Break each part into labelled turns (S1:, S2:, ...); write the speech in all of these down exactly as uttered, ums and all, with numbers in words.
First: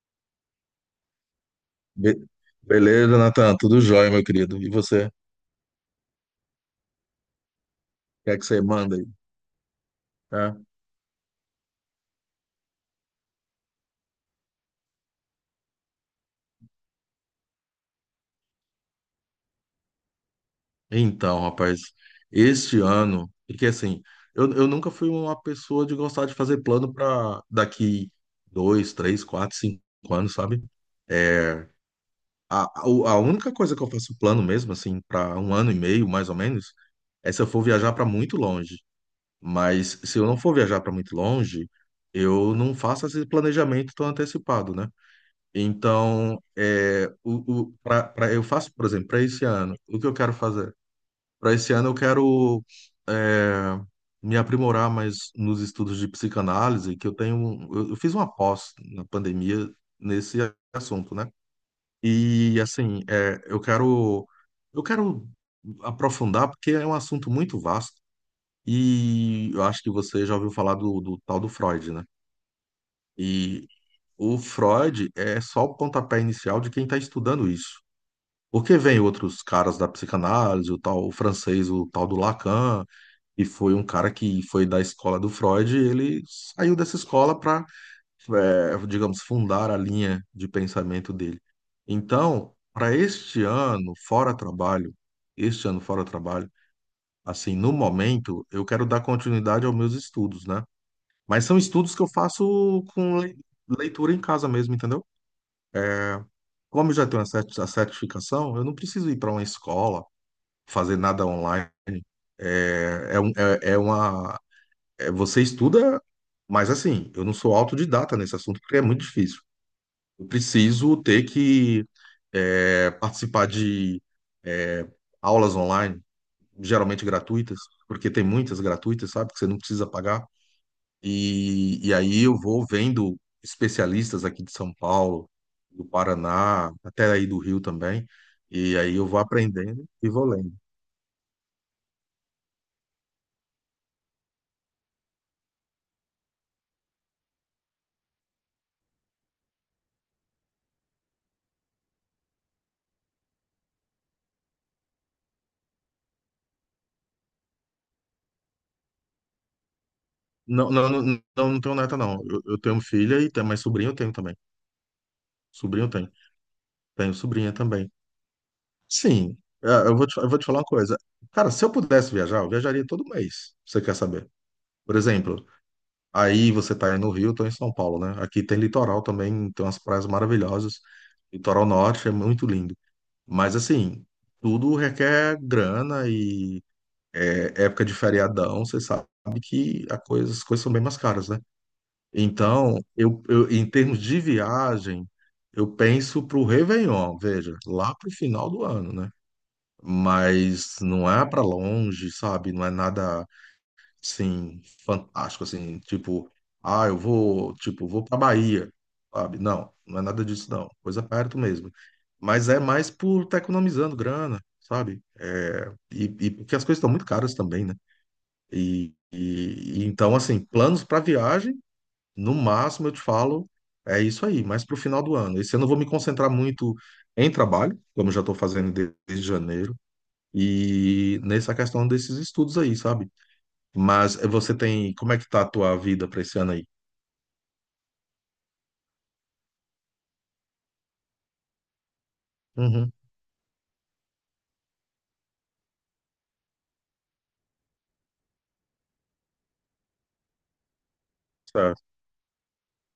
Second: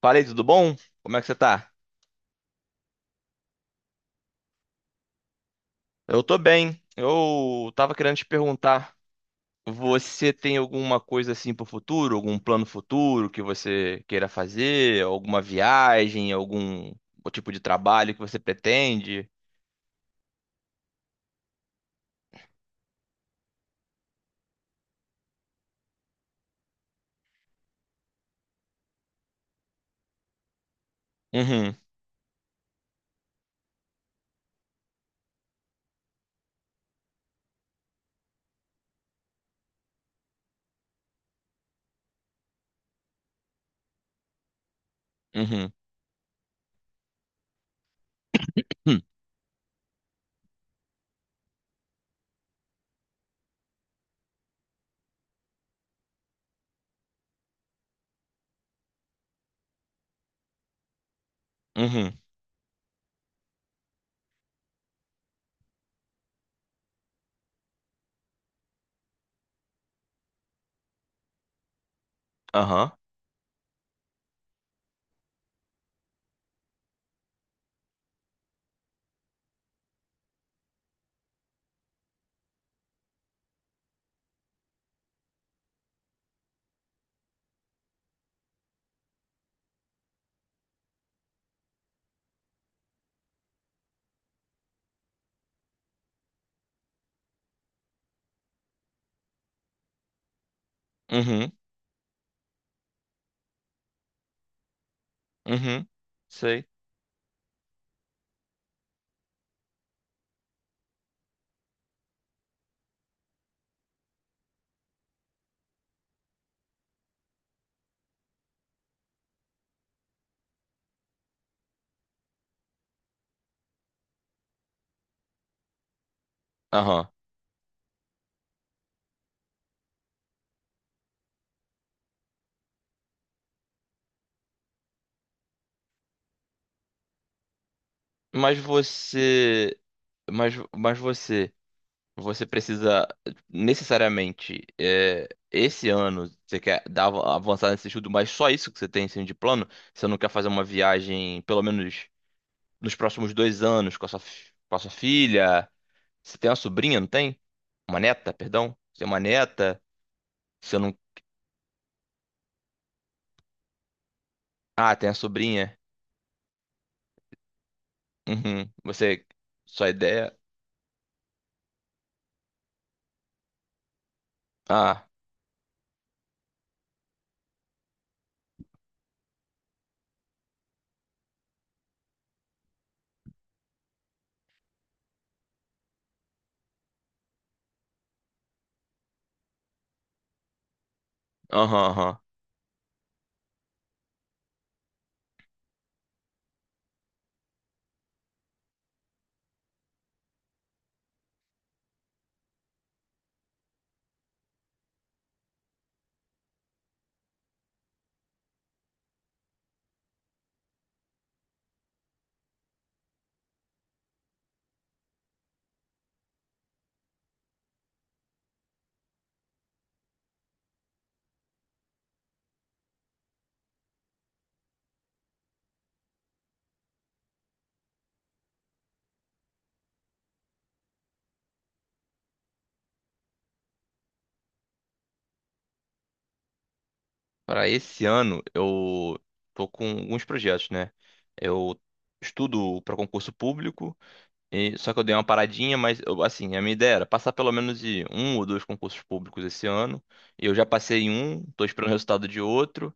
S1: Falei, tudo bom? Como é que você tá?
S2: Be- Beleza, Natan? Tudo jóia, meu querido. E você? O
S1: Eu tô bem. Eu tava querendo te
S2: que é que você
S1: perguntar,
S2: manda aí?
S1: você tem
S2: Tá?
S1: alguma coisa assim pro futuro, algum plano futuro que você queira fazer, alguma viagem, algum tipo de trabalho que você pretende?
S2: Então, rapaz, este ano, porque assim, eu, eu nunca fui uma pessoa de gostar de fazer plano para daqui dois, três, quatro, cinco anos, sabe? É,
S1: Uhum,
S2: a, a a única coisa que eu faço plano mesmo, assim, para um ano e meio, mais ou menos, é se eu for viajar para muito longe. Mas se eu não for viajar para muito longe, eu não faço esse planejamento tão antecipado, né?
S1: uhum,
S2: Então, é, o, o, pra, pra- eu faço, por
S1: hum,
S2: exemplo, para esse ano, o que eu quero fazer? Para esse ano, eu quero é, me aprimorar mais nos estudos de psicanálise, que eu tenho. um- Eu, eu fiz uma pós na pandemia nesse assunto, né?
S1: uhum,
S2: E, assim, é, eu quero, eu quero aprofundar, porque é um assunto muito vasto. E eu acho que você já ouviu falar do, do tal do Freud, né?
S1: aham,
S2: E o Freud é só o pontapé inicial de quem está estudando isso. Porque vem outros caras da psicanálise, o tal o francês, o tal do Lacan, e foi um cara que foi da escola do Freud, e ele saiu dessa escola para, digamos, fundar a linha de pensamento dele. Então, para este ano, fora trabalho, este ano fora trabalho, assim, no momento, eu quero dar continuidade aos meus estudos, né? Mas
S1: uhum,
S2: são estudos que eu faço com le- leitura em casa mesmo, entendeu?
S1: uhum, sei,
S2: Como eu já tenho a cert- a certificação, eu não preciso ir para uma escola fazer nada online. É, é, um- é- é uma. é- você estuda, mas assim, eu não sou autodidata nesse assunto porque é muito difícil. Eu preciso ter que é, participar de é, aulas online, geralmente
S1: aham.
S2: gratuitas, porque tem muitas gratuitas, sabe? Que você não precisa pagar. E, e aí eu vou vendo especialistas aqui de São Paulo, do Paraná, até aí do Rio também.
S1: Mas
S2: E aí eu vou
S1: você,
S2: aprendendo e vou lendo.
S1: mas, mas você você precisa necessariamente é, esse ano você quer dar avançar nesse estudo, mas só isso que você tem assim, de plano? Você não quer fazer uma viagem, pelo menos nos próximos dois anos, com a sua, fi- com a sua filha? Você tem uma sobrinha, não tem? Uma neta, perdão? Você tem uma neta?
S2: Não,
S1: Você
S2: não,
S1: não.
S2: não, não, não tenho neta, não. Eu, eu tenho filha e tenho, mas sobrinho eu tenho também.
S1: Ah, tem a sobrinha.
S2: Sobrinho eu tenho. Tenho sobrinha também.
S1: Uhum. Você.
S2: Sim, é,
S1: Sua
S2: eu vou te, eu
S1: ideia.
S2: vou te falar uma coisa. Cara, se eu pudesse viajar, eu viajaria todo mês. Você quer saber? Por
S1: Ah,
S2: exemplo, aí você tá aí no Rio, eu tô em São Paulo, né? Aqui tem litoral também, tem umas praias maravilhosas. Litoral norte é muito lindo. Mas assim, tudo requer grana e é, época de feriadão, você sabe que a coisa, as coisas são bem mais caras, né?
S1: aham, aham.
S2: Então, eu, eu- em termos de viagem, eu penso para o Réveillon, veja, lá para o final do ano, né? Mas não é para longe, sabe? Não é nada assim fantástico, assim, tipo, ah, eu vou, tipo, vou para Bahia, sabe? Não, não é nada disso, não. Coisa perto mesmo. Mas é mais por estar economizando grana, sabe? É, e, e porque as coisas estão muito caras também, né? E, e e então, assim, planos para viagem. No máximo, eu te falo, é isso aí, mas para o final do ano. Esse ano eu vou me concentrar muito em trabalho, como eu já estou fazendo de- desde janeiro, e nessa questão desses estudos aí, sabe? Mas eh, você tem. Como é que tá a tua vida para esse ano aí?
S1: Para esse ano, eu tô com alguns projetos, né? Eu estudo
S2: Uhum,
S1: para concurso público. E- só que eu dei uma paradinha, mas eu- assim, a minha ideia era passar pelo menos de um ou dois concursos públicos esse ano. Eu já passei em um, tô
S2: certo.
S1: esperando o resultado de outro.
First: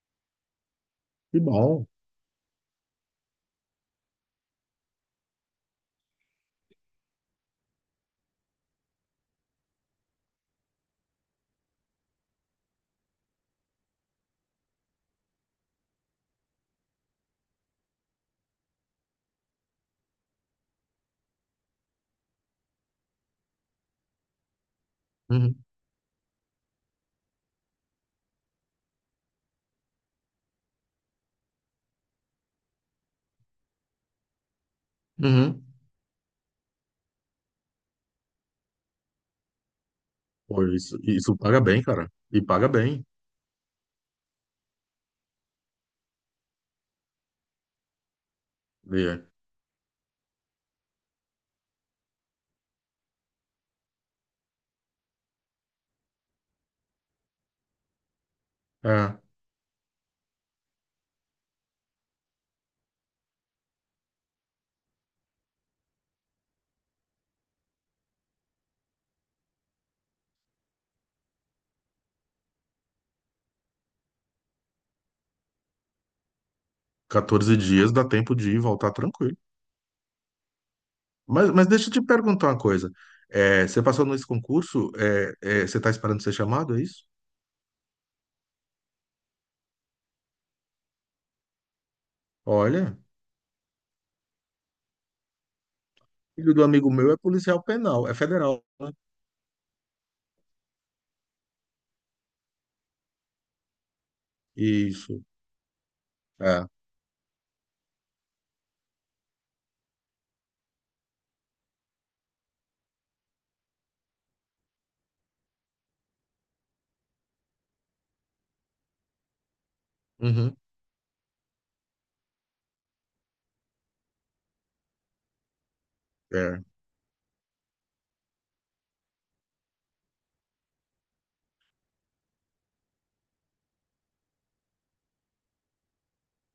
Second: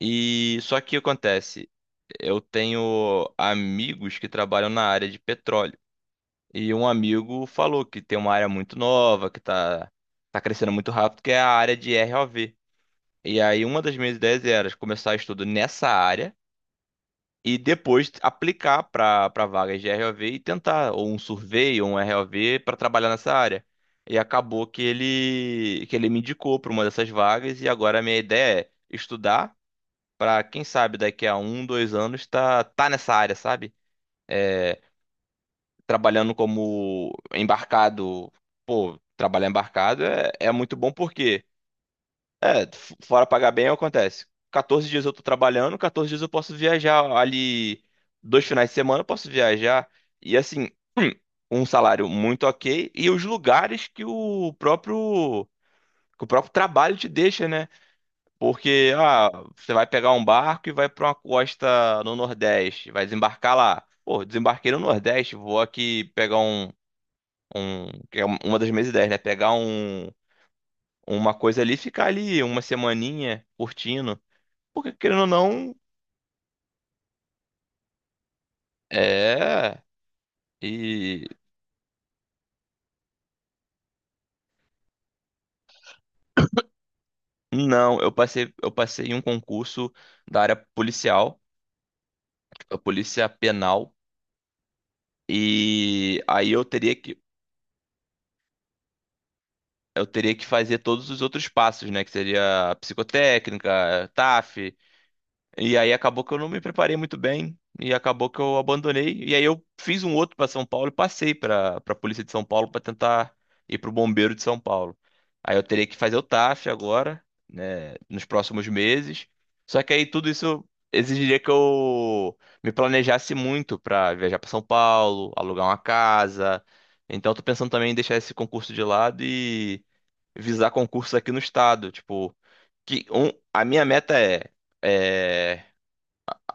S1: E só que o que
S2: Que
S1: acontece,
S2: bom.
S1: eu tenho amigos que trabalham na área de petróleo. E um amigo falou que tem uma área muito nova, que tá, tá crescendo muito rápido, que é a área de R O V. E aí uma das minhas ideias era começar estudo nessa área e depois aplicar para para vagas de R O V e tentar ou um survey ou um R O V para trabalhar nessa área. E acabou que
S2: Uhum,
S1: ele que ele me indicou para uma dessas vagas e agora a minha ideia é estudar para quem sabe daqui a um, dois anos tá tá nessa área, sabe? É,
S2: uhum.
S1: trabalhando como embarcado. Pô, trabalhar embarcado é, é
S2: Pô,
S1: muito bom
S2: isso, isso
S1: porque
S2: paga bem, cara. E paga
S1: f-
S2: bem.
S1: fora pagar bem, acontece. quatorze dias eu tô trabalhando, quatorze dias eu posso viajar ali, dois finais de semana eu
S2: E,
S1: posso viajar. E assim, um salário muito ok e os lugares que o próprio que o próprio trabalho te deixa, né? Porque
S2: é,
S1: ah, você vai pegar um barco e vai pra uma costa no Nordeste, vai desembarcar lá. Pô, desembarquei no Nordeste, vou aqui pegar um, um que é uma das minhas ideias, né? Pegar um uma coisa ali, e ficar ali uma semaninha curtindo. Porque, querendo ou não,
S2: quatorze dias dá tempo de ir e voltar tranquilo.
S1: é. E
S2: Mas, mas deixa eu te perguntar uma coisa. Eh, você passou nesse concurso, eh, eh, você está esperando ser chamado, é isso?
S1: não, eu passei, eu passei em um concurso da área policial, a
S2: Olha,
S1: polícia penal, e aí
S2: filho do
S1: eu
S2: amigo
S1: teria
S2: meu é
S1: que
S2: policial penal, é federal, né?
S1: eu teria que fazer todos os outros passos, né? Que seria psicotécnica, táfi
S2: Isso,
S1: E aí acabou que eu não me
S2: é.
S1: preparei muito bem e acabou que eu abandonei. E aí eu fiz um outro para São Paulo e passei para para a Polícia de São Paulo para tentar ir para o Bombeiro de São Paulo. Aí eu teria que fazer o T A F agora, né, nos próximos meses. Só que aí tudo
S2: Uhum.
S1: isso exigiria que eu me planejasse muito para viajar para São Paulo, alugar uma casa.
S2: É,
S1: Então eu tô pensando também em deixar esse concurso de lado e visar concursos aqui no estado, tipo, que um, a minha meta é é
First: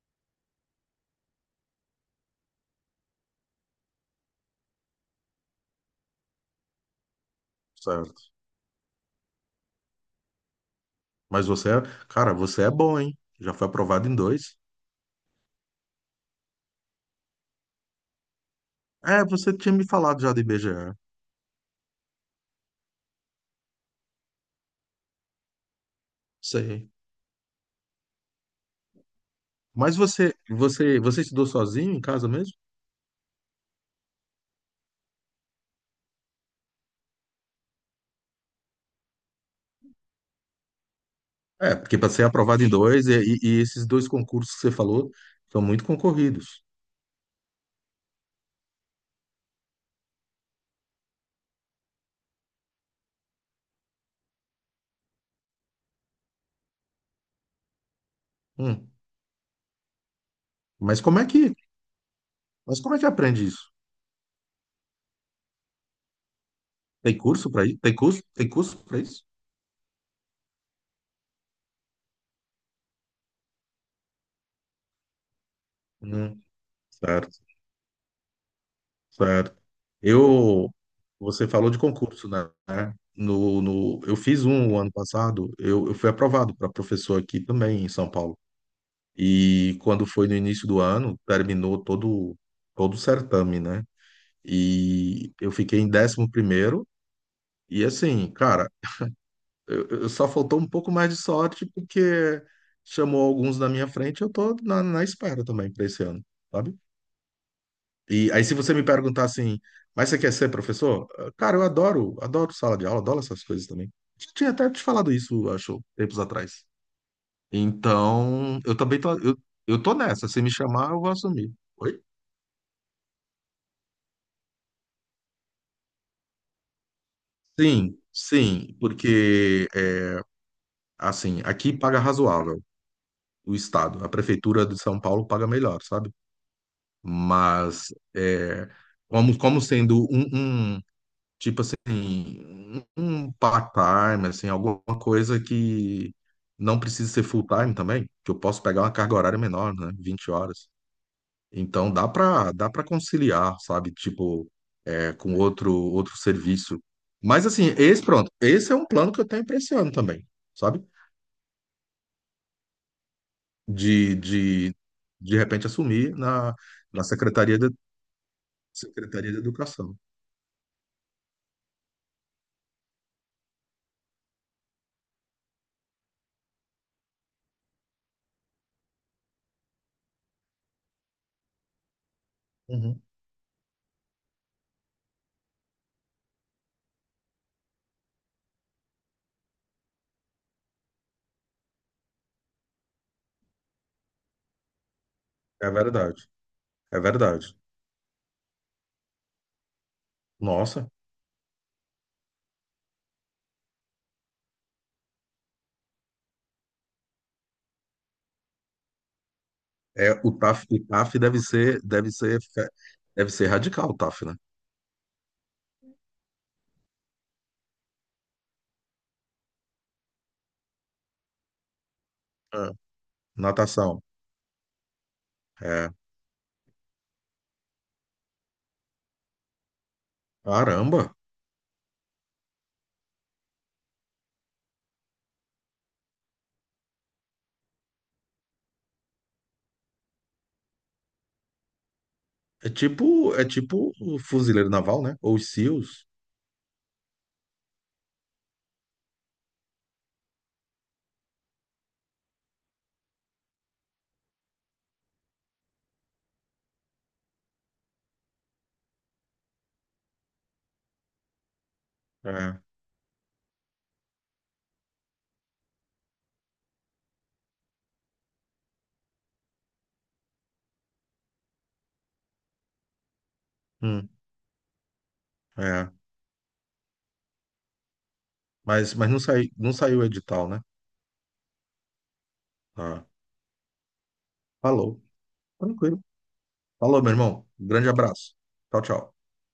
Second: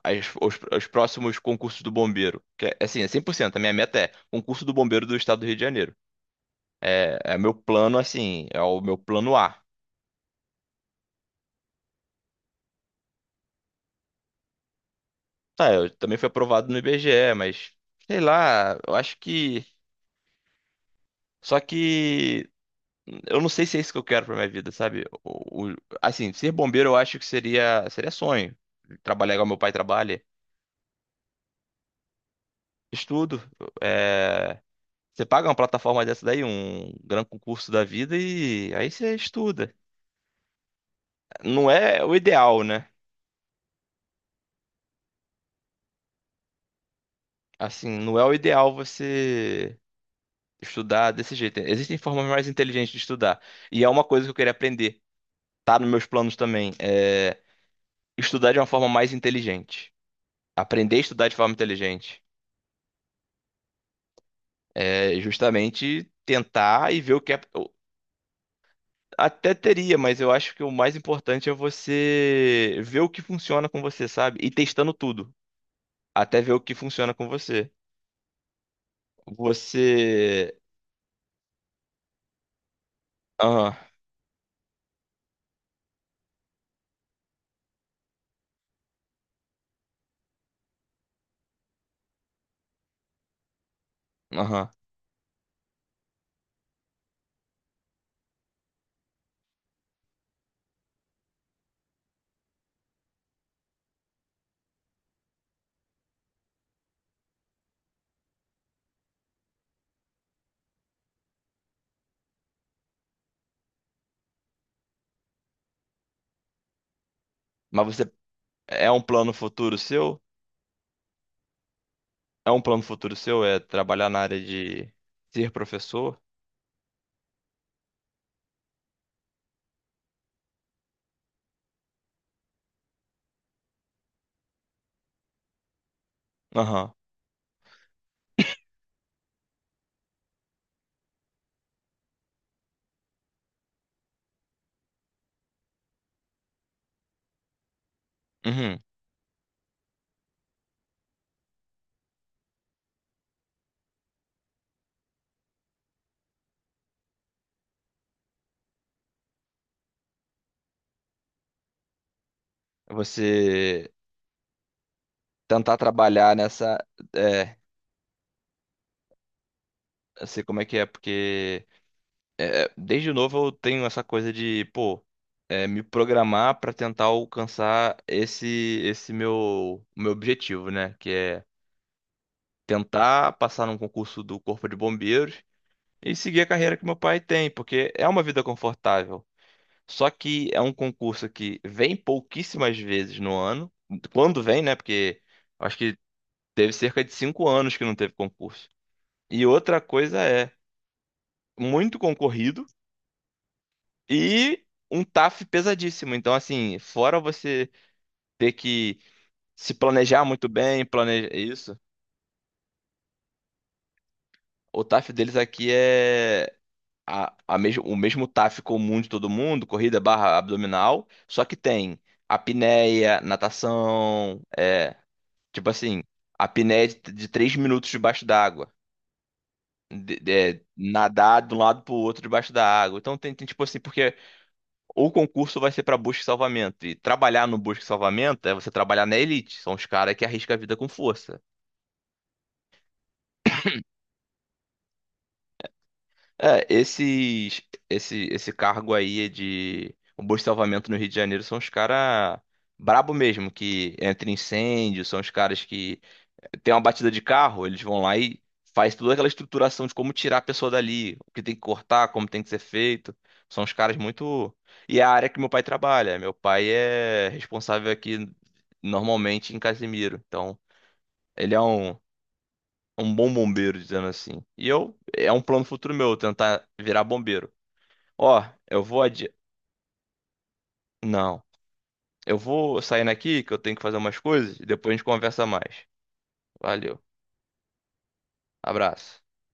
S1: as- os, os próximos concursos do bombeiro. Que é, assim, é cem por cento. A minha meta é concurso do bombeiro do estado do Rio de Janeiro. É, é meu plano,
S2: certo.
S1: assim, é o meu plano A.
S2: Mas você é, cara, você é bom, hein? Já foi aprovado em dois.
S1: Tá, eu também fui aprovado no I B G E, mas sei lá, eu acho
S2: É, você
S1: que.
S2: tinha me falado já do I B G E.
S1: Só que eu não sei se é isso que eu quero pra minha vida, sabe? O, o- assim, ser bombeiro
S2: Sei.
S1: eu acho que seria, seria sonho. Trabalhar igual meu pai
S2: Mas
S1: trabalha.
S2: você, você, você estudou sozinho em casa mesmo?
S1: Estudo. é, Você paga uma plataforma dessa daí, um grande concurso da vida, e aí você estuda. Não
S2: É, porque
S1: é
S2: para
S1: o
S2: ser
S1: ideal,
S2: aprovado em
S1: né?
S2: dois, e, e- e esses dois concursos que você falou são muito concorridos.
S1: Assim, não é o ideal você estudar desse jeito. Existem formas mais inteligentes de estudar. E é uma coisa que eu queria aprender. Tá nos meus planos também. É estudar de uma forma
S2: Hum.
S1: mais inteligente. Aprender a
S2: Mas como é
S1: estudar de
S2: que,
S1: forma inteligente.
S2: mas como é que aprende isso?
S1: É justamente tentar e ver
S2: Tem
S1: o que é.
S2: curso para
S1: Eu
S2: isso? Tem curso? Tem curso para isso?
S1: Até teria, mas eu acho que o mais importante é você ver o que funciona com você, sabe? E testando tudo. Até
S2: Hum.
S1: ver o que funciona com
S2: Certo.
S1: você.
S2: Certo.
S1: Você.
S2: Eu, Você falou de concurso, né? No,
S1: Aham,
S2: no, eu fiz um ano passado, eu, eu fui aprovado para professor aqui também em São Paulo. E quando foi no início do ano, terminou todo, todo o certame, né?
S1: aham.
S2: E eu fiquei em décimo primeiro. E assim, cara, eu, eu só faltou um pouco mais de sorte porque chamou alguns na minha frente, eu tô na, na espera também para esse ano, sabe? E aí, se você me perguntar assim, mas você quer ser professor? Eh, Cara, eu adoro, adoro sala de aula, adoro essas coisas também. Já tinha até te falado isso, acho, tempos atrás.
S1: Mas você
S2: Então, eu
S1: É um
S2: também tô,
S1: plano
S2: eu,
S1: futuro
S2: eu tô
S1: seu?
S2: nessa. Se me chamar, eu vou assumir. Oi?
S1: É um plano futuro seu? É trabalhar na área de ser professor?
S2: Sim, sim, porque, eh, assim, aqui paga razoável o Estado. A Prefeitura de São Paulo paga melhor, sabe?
S1: Aham.
S2: Mas, eh, como, como sendo um, um Tipo assim, um part-time, assim, alguma coisa que não precisa ser full-time também, que eu posso
S1: Uhum.
S2: pegar uma carga horária menor, né? Vinte horas. Então dá pra, dá para conciliar, sabe? Tipo, é, com outro, outro serviço. Mas assim, esse, pronto, esse é um plano que eu tenho pra esse ano também, sabe?
S1: Você
S2: De, de, de repente
S1: tentar
S2: assumir
S1: trabalhar
S2: na,
S1: nessa.
S2: na
S1: É,
S2: Secretaria de, Secretaria de Educação.
S1: eu sei como é que é, porque é, desde novo eu tenho essa coisa de, pô, é, me programar pra tentar alcançar esse esse meu, meu objetivo, né? Que é
S2: Uhum.
S1: tentar passar num concurso do Corpo de Bombeiros e seguir a carreira que meu pai tem, porque é uma vida confortável. Só que é um concurso que vem pouquíssimas vezes no ano. Quando vem, né? Porque
S2: É
S1: acho que
S2: verdade,
S1: teve
S2: é
S1: cerca de cinco
S2: verdade.
S1: anos que não teve concurso. E outra coisa é
S2: Nossa.
S1: muito concorrido e um T A F pesadíssimo. Então, assim, fora você ter que se planejar
S2: É, o
S1: muito
S2: TAF, o
S1: bem,
S2: tafe
S1: planejar
S2: deve
S1: isso,
S2: ser, deve ser, fica- deve ser radical, o tafe, né?
S1: o T A F deles aqui é a, a mesmo, o mesmo T A F comum de todo mundo, corrida barra abdominal, só que tem
S2: É.
S1: apneia,
S2: Natação.
S1: natação, é, tipo
S2: É.
S1: assim, a apneia de, de três minutos debaixo d'água. De, de- é,
S2: Caramba.
S1: nadar de um lado pro outro debaixo da água. Então tem, tem, tipo assim, porque o concurso vai ser pra busca e salvamento. E trabalhar no busca e salvamento é você trabalhar na elite. São os caras que arriscam a vida com força.
S2: É tipo, é tipo o fuzileiro naval, né? Ou os SEALs.
S1: É, esses, esse, esse cargo aí de o busca e salvamento no Rio de Janeiro são os caras brabo mesmo, que entra em incêndio, são os caras que tem uma batida de carro, eles vão lá e faz toda aquela estruturação de como tirar a pessoa dali, o que tem que cortar, como tem que ser
S2: É.
S1: feito. São os caras muito. E é a área que meu pai trabalha. Meu pai é responsável aqui normalmente em Casimiro. Então, ele é um, um bom bombeiro, dizendo
S2: Hum.
S1: assim. E eu, é um plano
S2: É.
S1: futuro meu, tentar virar bombeiro. Ó, eu
S2: Mas,
S1: vou
S2: mas não
S1: adi...
S2: sai, não saiu o edital, né?
S1: Não. Eu vou
S2: Ah.
S1: saindo aqui que eu tenho que fazer umas coisas e depois a
S2: Falou.
S1: gente conversa mais.
S2: Tranquilo. Falou,
S1: Valeu.
S2: meu irmão. Grande abraço. Tchau, tchau.
S1: Abraço.